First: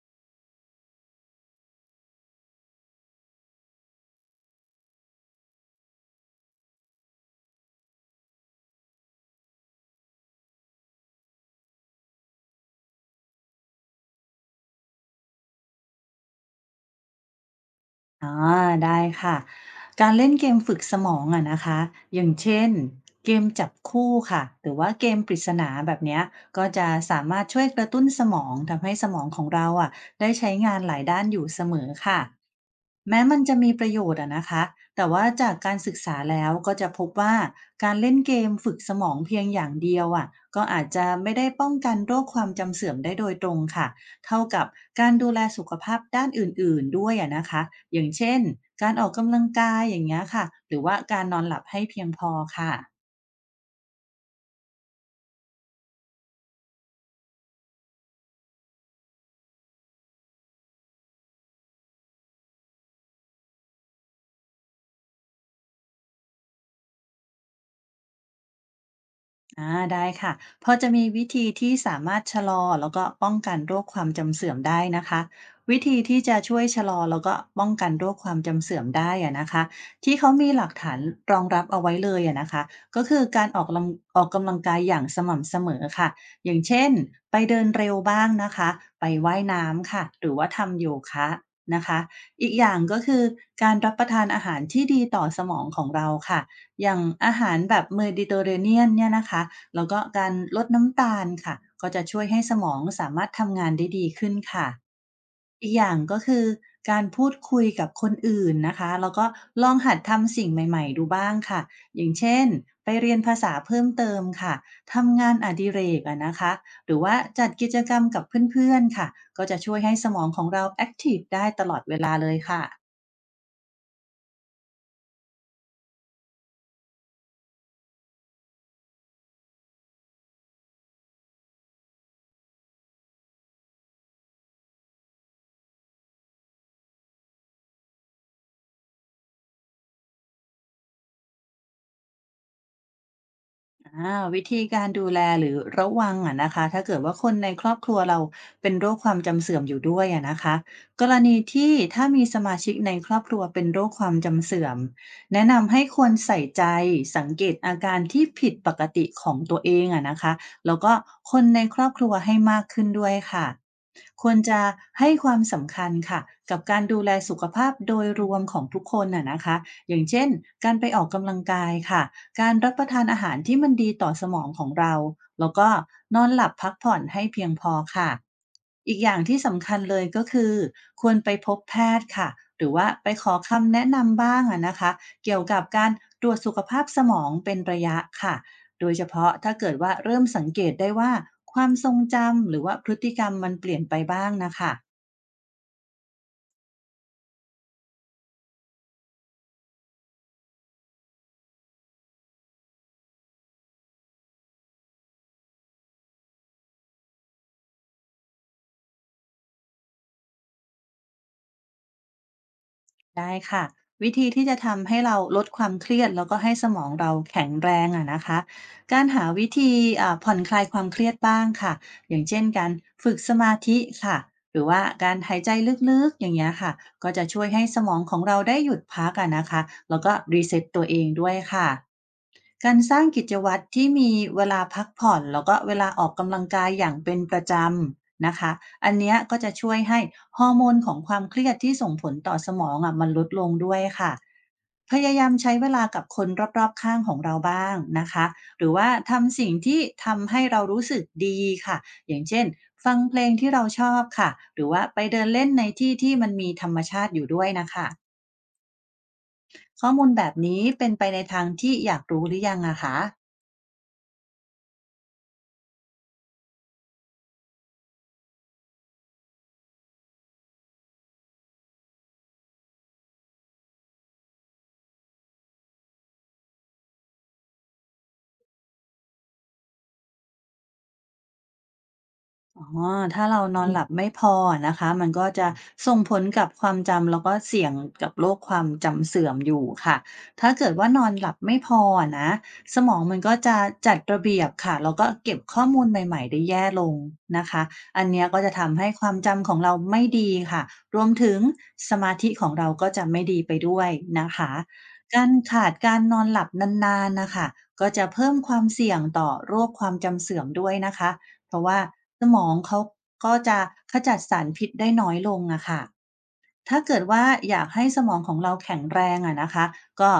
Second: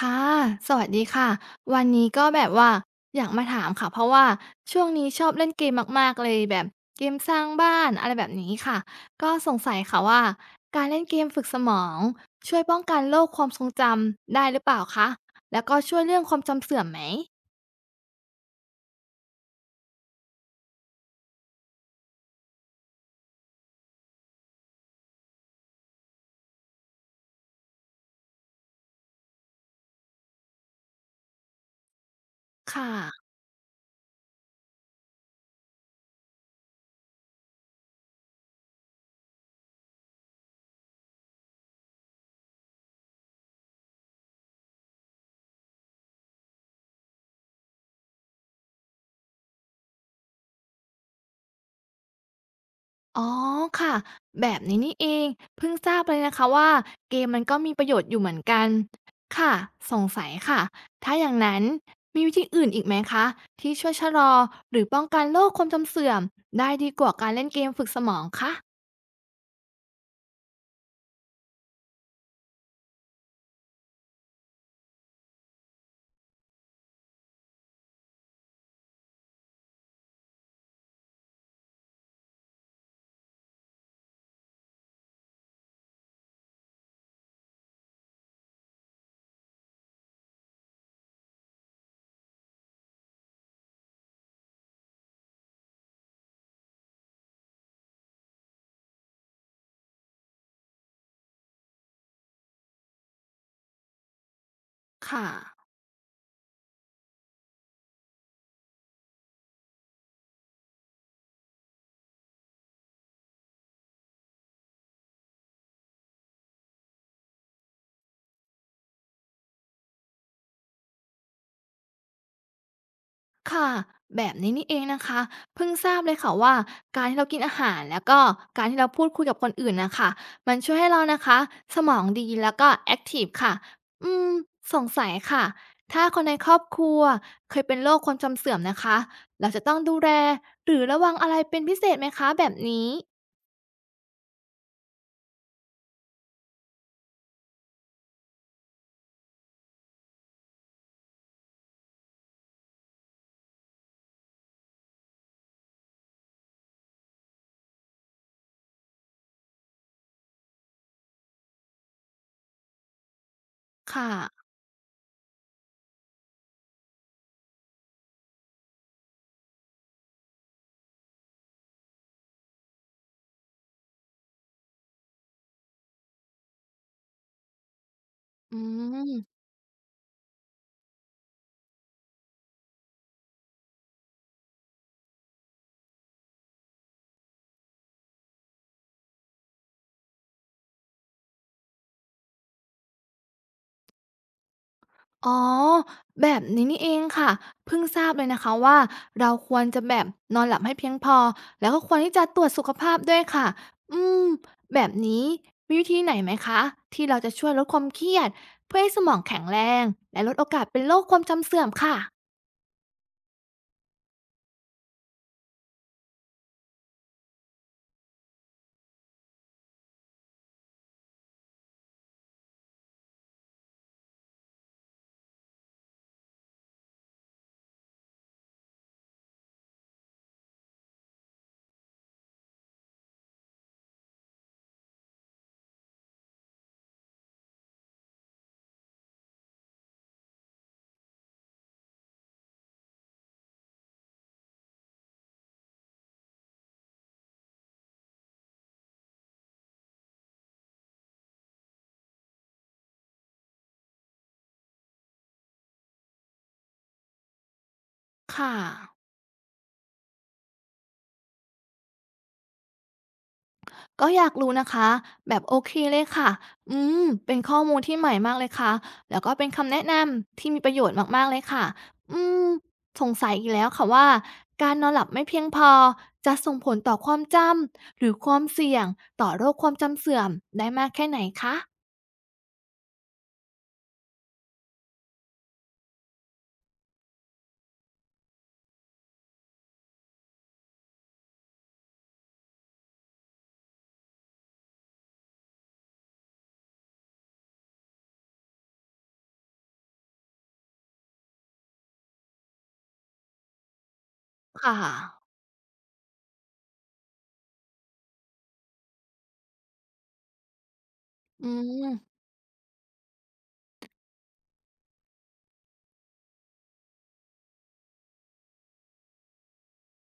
ค่ะ สวัสดีค่ะ วันนี้ก็แบบว่าอยากมาถามค่ะเพราะว่าช่วงนี้ชอบเล่นเกมมากๆเลยแบบเกมสร้างบ้านอะไรแบบนี้ค่ะก็สงสัยค่ะว่าการเล่นเกมฝึกสมองช่วยป้องกันโรคความทรงจำได้หรือเปล่าคะแล้วก็ช่วยเรื่องความจำเสื่อมไหม อ๋อได้ค่ะการเล่นเกมฝึกสมองอะนะคะอย่างเช่นเกมจับคู่ค่ะหรือว่าเกมปริศนาแบบเนี้ยก็จะสามารถช่วยกระตุ้นสมองทำให้สมองของเราอะได้ใช้งานหลายด้านอยู่เสมอค่ะคแม้่ะ มันจะมีประโยชน์อะนะคะแต่ว่าจากการศึกษาแล้วก็จะพบว่าการเล่นเกมฝึกสมองเพียงอย่างเดียวอะก็อาจจะไม่ได้ป้องกันโรคความจำเสื่อมได้โดยตรงค่ะ เท่ากับการดูแลสุขภาพด้านอื่นๆด้วยอะนะคะ อย่างเช่นการออกกำลังกายอย่างเงี้ยค่ะ หรือว่าการนอนหลับให้เพียงพอค่ะ อ๋อค่ะแบบนี้นี่เองเพิ่งทราบเลยนะคะว่าเกมมันก็มีประโยชน์อยู่เหมือนกันค่ะสงสัยค่ะถ้าอย่างนั้นมีวิธีอื่นอีกไหมคะที่ช่วยชะลอหรือป้องกันโรคความจำเสื่อมได้ดีกว่าการเล่นเกมฝึกสมองคะได้ค่ะพอจะมีวิธีที่สามารถชะลอแล้วก็ป้องกันโรคความจำเสื่อมได้นะคะวิธีที่จะช่วยชะลอแล้วก็ป้องกันโรคความจำเสื่อมได้อะนะคะที่เขามีหลักฐานรองรับเอาไว้เลยอะนะคะก็คือการออกกำลังกายอย่างสม่ำเสมอค่ะอย่างเช่นไปเดินเร็วบ้างนะคะไปว่ายน้ำค่ะหรือว่าทำโยคะนะคะอีกอย่างก็คือการรับประทานอาหารที่ดีต่อสมองของเราค่ะ อย่างอาหารแบบเมดิเตอร์เรเนียนเนี่ยนะคะแล้วก็การลดน้ำตาลค่ะก็จะช่วยให้สมองสามารถทำงานได้ดีขึ้นค่ะค่ะ อีกอย่างก็คือการพูดคุยกับคนอื่นนะคะแล้วก็ลองหัดทำสิ่งใหม่ๆดูบ้างค่ะอย่างเช่นไปเรียนภาษาเพิ่มเติมค่ะทำงานอดิเรกอะนะคะหรือว่าจัดกิจกรรมกับเพื่อนๆค่ะก็จะช่วยให้สมองของเราแอคทีฟได้ตลอดเวลาเลยค่ะ ค่ะแบบนี้นี่เองนะคะเพิ่งทราบเลยค่ะว่าการที่เรากินอาหารแล้วก็การที่เราพูดคุยกับคนอื่นน่ะค่ะมันช่วยให้เรานะคะสมองดีแล้วก็แอ็กทิฟค่ะอืมสงสัยค่ะถ้าคนในครอบครัวเคยเป็นโรคความจำเสื่อมนะคะเราจะต้องดูแลหรือระวังอะไรเป็นพิเศษไหมคะแบบนี้วิธีการดูแลหรือระวังอะนะคะถ้าเกิดว่าคนในครอบครัวเราเป็นโรคความจำเสื่อมอยู่ด้วยอะนะคะกรณีที่ถ้ามีสมาชิกในครอบครัวเป็นโรคความจำเสื่อมแนะนำให้ควรใส่ใจสังเกตอาการที่ผิดปกติของตัวเองอะนะคะแล้วก็คนในครอบครัวให้มากขึ้นด้วยค่ะค่ะควรจะให้ความสำคัญค่ะกับการดูแลสุขภาพโดยรวมของทุกคนอ่ะนะคะอย่างเช่นการไปออกกำลังกายค่ะ การรับประทานอาหารที่มันดีต่อสมองของเรา แล้วก็นอนหลับพักผ่อนให้เพียงพอค่ะ อือีกอย่างม ที่สำคัญเลยก็คือควรไปพบแพทย์ค่ะ หรือว่าไปขอคำแนะนำบ้างอะนะคะเกี่ยวกับการตรวจสุขภาพสมองเป็นระยะค่ะ โดยเฉพาะถ้าเกิดว่าเริ่มสังเกตได้ว่าความทรงจำหรือว่าพฤติกรรมมันเปลี่ยนไปบ้างนะคะ อ๋อแบบนี้นี่เองค่ะเพิ่งทราบเลยนะคะว่าเราควรจะแบบนอนหลับให้เพียงพอแล้วก็ควรที่จะตรวจสุขภาพด้วยค่ะอืมแบบนี้มีวิธีไหนไหมคะที่เราจะช่วยลดความเครียดเพื่อให้สมองแข็งแรงและลดโอกาสเป็นโรคความจำเสื่อมค่ะได้ค่ะวิธีที่จะทำให้เราลดความเครียดแล้วก็ให้สมองเราแข็งแรงอะนะคะการหาวิธีผ่อนคลายความเครียดบ้างค่ะอย่างเช่นการฝึกสมาธิค่ะหรือว่าการหายใจลึกๆอย่างเงี้ยค่ะก็จะช่วยให้สมองของเราได้หยุดพักอะนะคะแล้วก็รีเซ็ตตัวเองด้วยค่ะ การสร้างกิจวัตรที่มีเวลาพักผ่อนแล้วก็เวลาออกกำลังกายอย่างเป็นประจำนะคะอันเนี้ยก็จะช่วยให้ฮอร์โมนของความเครียดที่ส่งผลต่อสมองอะมันลดลงด้วยค่ะ พยายามใช้เวลากับคนรอบๆข้างของเราบ้างนะคะหรือว่าทำสิ่งที่ทำให้เรารู้สึกดีค่ะ อย่างเช่นฟังเพลงที่เราชอบค่ะหรือว่าไปเดินเล่นในที่ที่มันมีธรรมชาติอยู่ด้วยนะคะค่ะ ข้อมูลแบบนี้เป็นไปในทางที่อยากรู้หรือยังอะคะ ก็อยากรู้นะคะแบบโอเคเลยค่ะ อืม เป็นข้อมูลที่ใหม่มากเลยค่ะ แล้วก็เป็นคำแนะนำที่มีประโยชน์มากๆเลยค่ะ อืม สงสัยอีกแล้วค่ะว่าการนอนหลับไม่เพียงพอจะส่งผลต่อความจำหรือความเสี่ยงต่อโรคความจำเสื่อมได้มากแค่ไหนคะอ๋อถ้าเรานออืนหมลับไม่พออะนะคะมันก็จะส่งผลกับความจำแล้วก็เสี่ยงกับโรคความจำเสื่อมอยู่ค่ะถ้าเกิดว่านอนหลับไม่พออะนะสมองมันก็จะจัดระเบียบค่ะแล้วก็เก็บข้อมูลใหม่ๆได้แย่ลงนะคะอันเนี้ยก็จะทำให้ความจำของเราไม่ดีค่ะรวมถึงสมาธิของเราก็จะไม่ดีไปด้วยนะคะค่ะ การขาดการนอนหลับนานๆนะคะก็จะเพิ่มความเสี่ยงต่อโรคความจำเสื่อมด้วยนะคะ อืเพราะว่าม สมองเขาก็จะขจัดสารพิษได้น้อยลงอะค่ะถ้าเกิดว่าอยากให้สมองของเราแข็งแรงอะนะคะ ก็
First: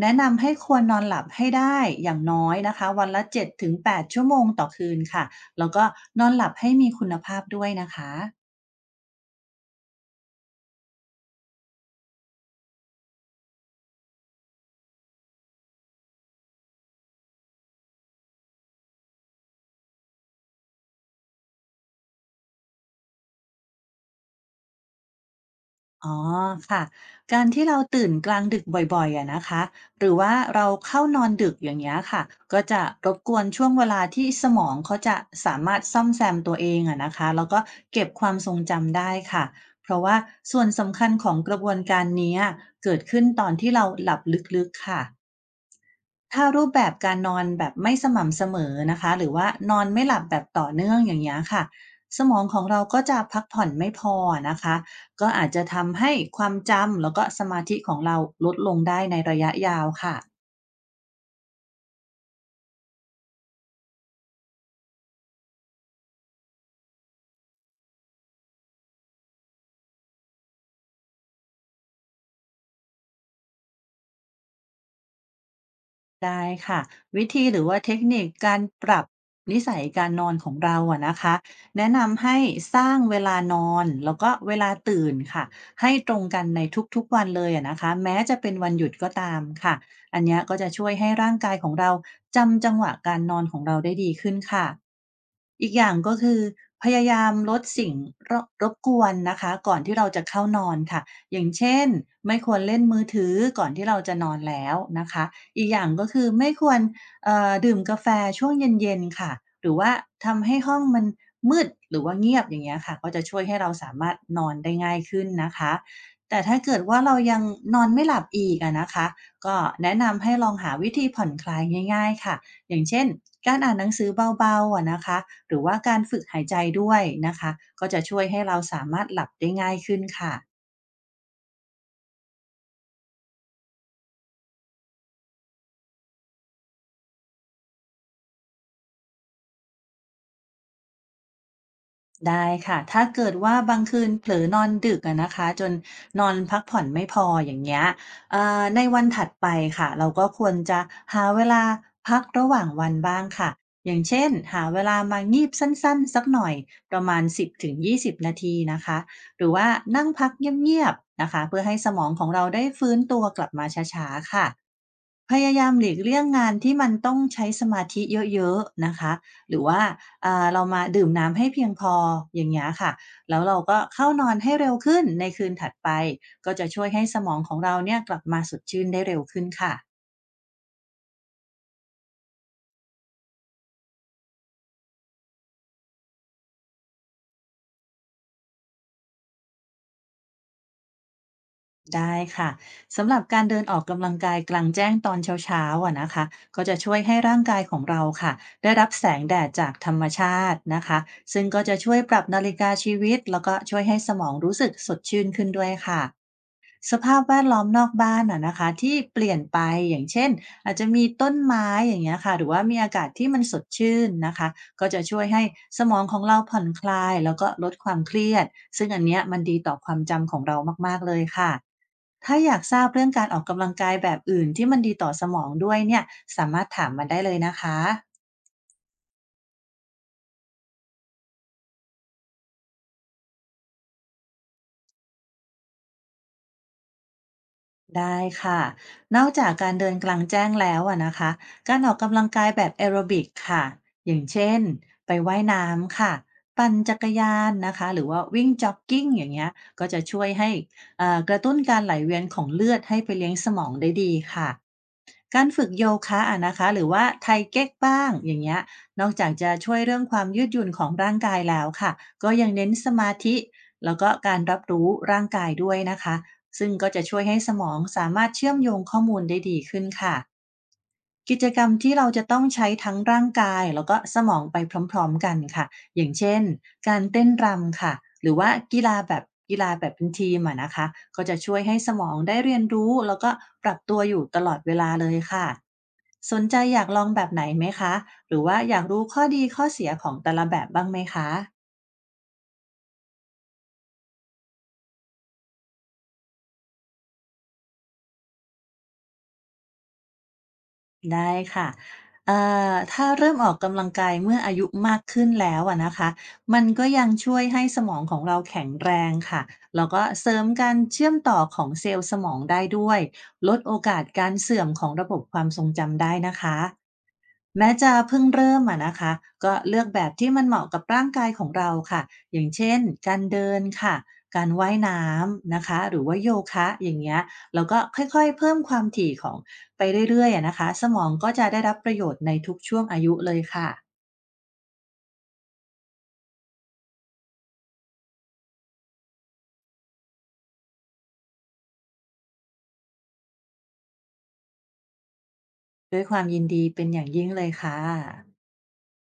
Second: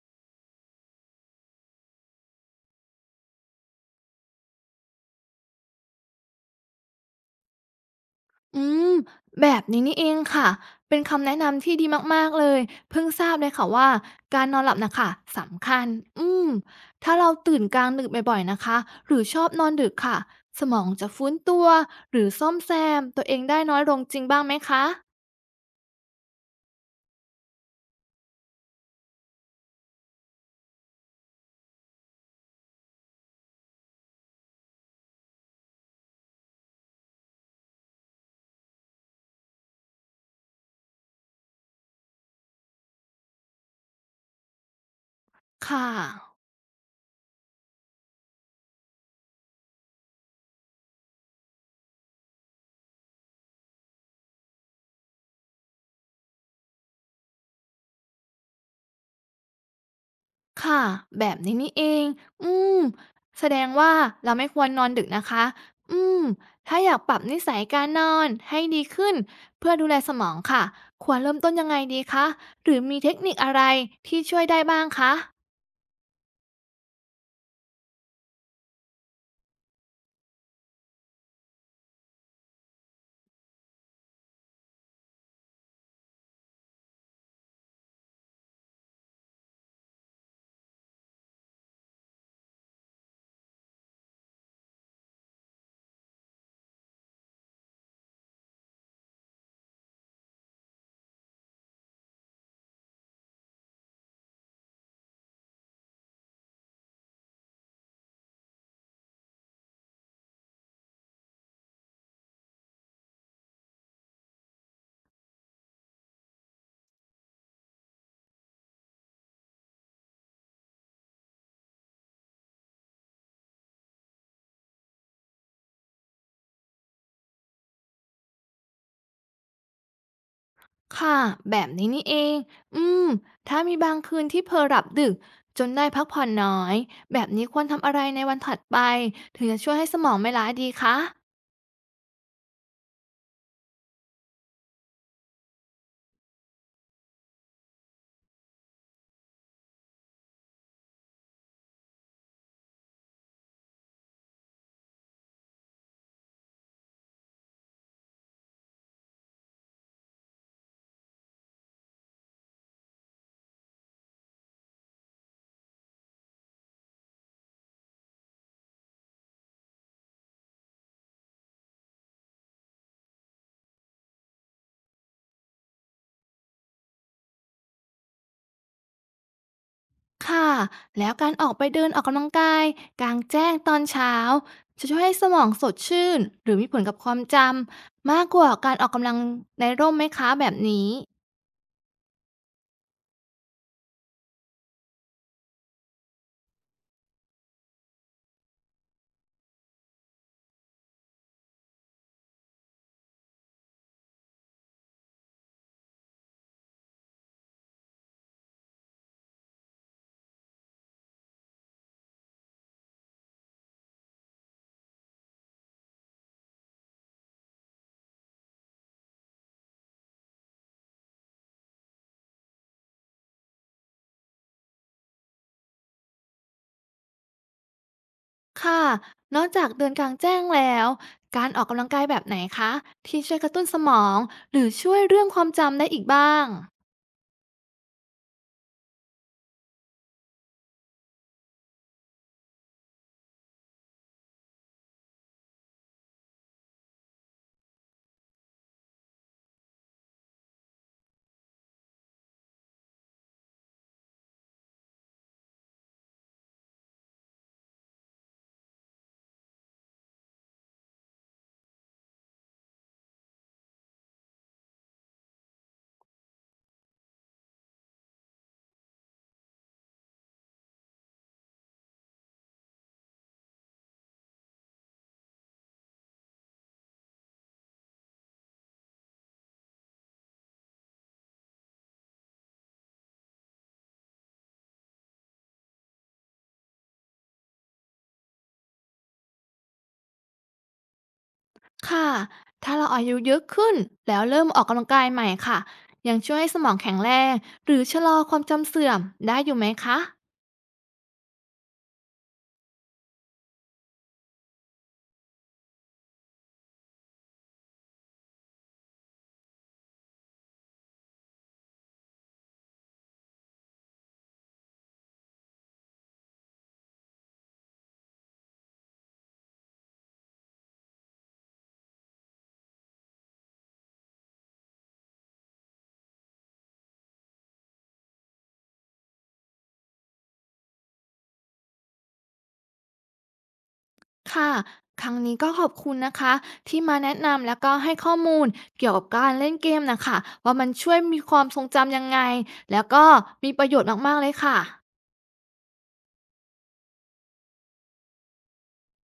แนะนำให้ควรนอนหลับให้ได้อย่างน้อยนะคะวันละ7-8ชั่วโมงต่อคืนค่ะ แล้วก็นอนหลับให้มีคุณภาพด้วยนะคะ อืมแบบนี้นี่เองค่ะเป็นคำแนะนำที่ดีมากๆเลยเพิ่งทราบเลยค่ะว่าการนอนหลับน่ะค่ะสำคัญอืมถ้าเราตื่นกลางดึกบ่อยๆนะคะหรือชอบนอนดึกค่ะสมองจะฟื้นตัวหรือซ่อมแซมตัวเองได้น้อยลงจริงบ้างไหมคะอ๋อค่ะการที่เราตื่นกลางดึกบ่อยๆอะนะคะหรือว่าเราเข้านอนดึกอย่างเงี้ยค่ะก็จะรบกวนช่วงเวลาที่สมองเขาจะสามารถซ่อมแซมตัวเองอะนะคะแล้วก็เก็บความทรงจำได้ค่ะเพราะว่าส่วนสำคัญของกระบวนการเนี้ยเกิดขึ้นตอนที่เราหลับลึกๆค่ะ ค่ะ ถ้ารูปแบบการนอนแบบไม่สม่ำเสมอนะคะหรือว่านอนไม่หลับแบบต่อเนื่องอย่างนี้ยค่ะสมองของเราก็จะพักผ่อนไม่พอนะคะก็อาจจะทำให้ความจำแล้วก็สมาธิของเราลดลงได้ในระยะยาวค่ะ ค่ะแบบนี้นี่เอง อืมแสดงว่าเราไม่ควรนอนดึกนะคะ อืมถ้าอยากปรับนิสัยการนอนให้ดีขึ้นเพื่อดูแลสมองค่ะ ควรเริ่มต้นยังไงดีคะหรือมีเทคนิคอะไรที่ช่วยได้บ้างคะได้ค่ะวิธีหรือว่าเทคนิคการปรับนิสัยการนอนของเราอะนะคะแนะนำให้สร้างเวลานอนแล้วก็เวลาตื่นค่ะให้ตรงกันในทุกๆวันเลยอะนะคะแม้จะเป็นวันหยุดก็ตามค่ะอันเนี้ยก็จะช่วยให้ร่างกายของเราจำจังหวะการนอนของเราได้ดีขึ้นค่ะอีกอย่างก็คือพยายามลดสิ่งรบกวนนะคะก่อนที่เราจะเข้านอนค่ะอย่างเช่นไม่ควรเล่นมือถือก่อนที่เราจะนอนแล้วนะคะ อีกอย่างก็คือไม่ควรดื่มกาแฟช่วงเย็นๆค่ะหรือว่าทำให้ห้องมันมืดหรือว่าเงียบอย่างเงี้ยค่ะก็จะช่วยให้เราสามารถนอนได้ง่ายขึ้นนะคะแต่ถ้าเกิดว่าเรายังนอนไม่หลับอีกอะนะคะก็แนะนำให้ลองหาวิธีผ่อนคลายง่ายๆค่ะอย่างเช่นการอ่านหนังสือเบาๆอะนะคะหรือว่าการฝึกหายใจด้วยนะคะก็จะช่วยให้เราสามารถหลับได้ง่ายขึ้นค่ะ ค่ะแบบนี้นี่เองอืมถ้ามีบางคืนที่เผลอหลับดึกจนได้พักผ่อนน้อย แบบนี้ควรทำอะไรในวันถัดไปถึงจะช่วยให้สมองไม่ล้าดีคะ ได้ค่ะ ถ้าเกิดว่าบางคืนเผลอนอนดึกอะนะคะจนนอนพักผ่อนไม่พออย่างเงี้ยในวันถัดไปค่ะเราก็ควรจะหาเวลาพักระหว่างวันบ้างค่ะ อย่างเช่นหาเวลามางีบสั้นๆสักหน่อยประมาณ10-20นาทีนะคะ หรือว่านั่งพักเงียบๆนะคะเพื่อให้สมองของเราได้ฟื้นตัวกลับมาช้าๆค่ะ พยายามหลีกเลี่ยงงานที่มันต้องใช้สมาธิเยอะๆนะคะหรือว่าเรามาดื่มน้ำให้เพียงพออย่างเงี้ยค่ะแล้วเราก็เข้านอนให้เร็วขึ้นในคืนถัดไป ก็จะช่วยให้สมองของเราเนี่ยกลับมาสดชื่นได้เร็วขึ้นค่ะค่ะแล้วการออกไปเดินออกกำลังกายกลางแจ้งตอนเช้าจะช่วยให้สมองสดชื่นหรือมีผลกับความจำมากกว่าการออกกำลังในร่มไหมคะแบบนี้ได้ค่ะสำหรับการเดินออกกำลังกายกลางแจ้งตอนเช้าๆอะนะคะก็จะช่วยให้ร่างกายของเราค่ะได้รับแสงแดดจากธรรมชาตินะคะซึ่งก็จะช่วยปรับนาฬิกาชีวิตแล้วก็ช่วยให้สมองรู้สึกสดชื่นขึ้นด้วยค่ะ สภาพแวดล้อมนอกบ้านอะนะคะที่เปลี่ยนไปอย่างเช่นอาจจะมีต้นไม้อย่างเงี้ยค่ะหรือว่ามีอากาศที่มันสดชื่นนะคะก็จะช่วยให้สมองของเราผ่อนคลายแล้วก็ลดความเครียดซึ่งอันเนี้ยมันดีต่อความจำของเรามากๆเลยค่ะถ้าอยากทราบเรื่องการออกกำลังกายแบบอื่นที่มันดีต่อสมองด้วยเนี่ยสามารถถามมาได้เลยนะคะ ค่ะนอกจากเดินกลางแจ้งแล้วการออกกำลังกายแบบไหนคะที่ช่วยกระตุ้นสมองหรือช่วยเรื่องความจำได้อีกบ้างได้ค่ะนอกจากการเดินกลางแจ้งแล้วอะนะคะ การออกกำลังกายแบบแอโรบิกค่ะ อย่างเช่นไปว่ายน้ำค่ะ ปั่นจักรยานนะคะ หรือว่าวิ่งจ็อกกิ้งอย่างเงี้ยก็จะช่วยให้กระตุ้นการไหลเวียนของเลือดให้ไปเลี้ยงสมองได้ดีค่ะ การฝึกโยคะอะนะคะหรือว่าไทเก๊กบ้างอย่างเงี้ย นอกจากจะช่วยเรื่องความยืดหยุ่นของร่างกายแล้วค่ะ ก็ยังเน้นสมาธิแล้วก็การรับรู้ร่างกายด้วยนะคะ ซึ่งก็จะช่วยให้สมองสามารถเชื่อมโยงข้อมูลได้ดีขึ้นค่ะ กิจกรรมที่เราจะต้องใช้ทั้งร่างกายแล้วก็สมองไปพร้อมๆกันค่ะอย่างเช่นการเต้นรำค่ะหรือว่ากีฬาแบบกีฬาแบบเป็นทีมอะนะคะก็จะช่วยให้สมองได้เรียนรู้แล้วก็ปรับตัวอยู่ตลอดเวลาเลยค่ะสนใจอยากลองแบบไหนไหมคะหรือว่าอยากรู้ข้อดีข้อเสียของแต่ละแบบบ้างไหมคะ ค่ะถ้าเราอายุเยอะขึ้นแล้วเริ่มออกกำลังกายใหม่ค่ะยังช่วยให้สมองแข็งแรงหรือชะลอความจำเสื่อมได้อยู่ไหมคะ ได้ค่ะเอ่ถ้าเริ่มออกกำลังกายเมื่ออายุมากขึ้นแล้วอะนะคะมันก็ยังช่วยให้สมองของเราแข็งแรงค่ะ แล้วก็เสริมการเชื่อมต่อของเซลล์สมองได้ด้วย ลดโอกาสการเสื่อมของระบบความทรงจำได้นะคะ แม้จะเพิ่งเริ่มอะนะคะก็เลือกแบบที่มันเหมาะกับร่างกายของเราค่ะอย่างเช่นการเดินค่ะการว่ายน้ำนะคะหรือว่าโยคะอย่างเงี้ยแล้วก็ค่อยๆเพิ่มความถี่ของไปเรื่อยๆอะนะคะสมองก็จะได้รับประโยชน์ในทุกช่วงอายุเลยค่ะค่ะ ครั้งนี้ก็ขอบคุณนะคะที่มาแนะนำแล้วก็ให้ข้อมูลเกี่ยวกับการเล่นเกมนะค่ะว่ามันช่วยมีความทรงจำยังไงแล้วก็มีประโยชน์มากๆเลยค่ะด้วยความยินดีเป็นอย่างยิ่งเลยค่ะ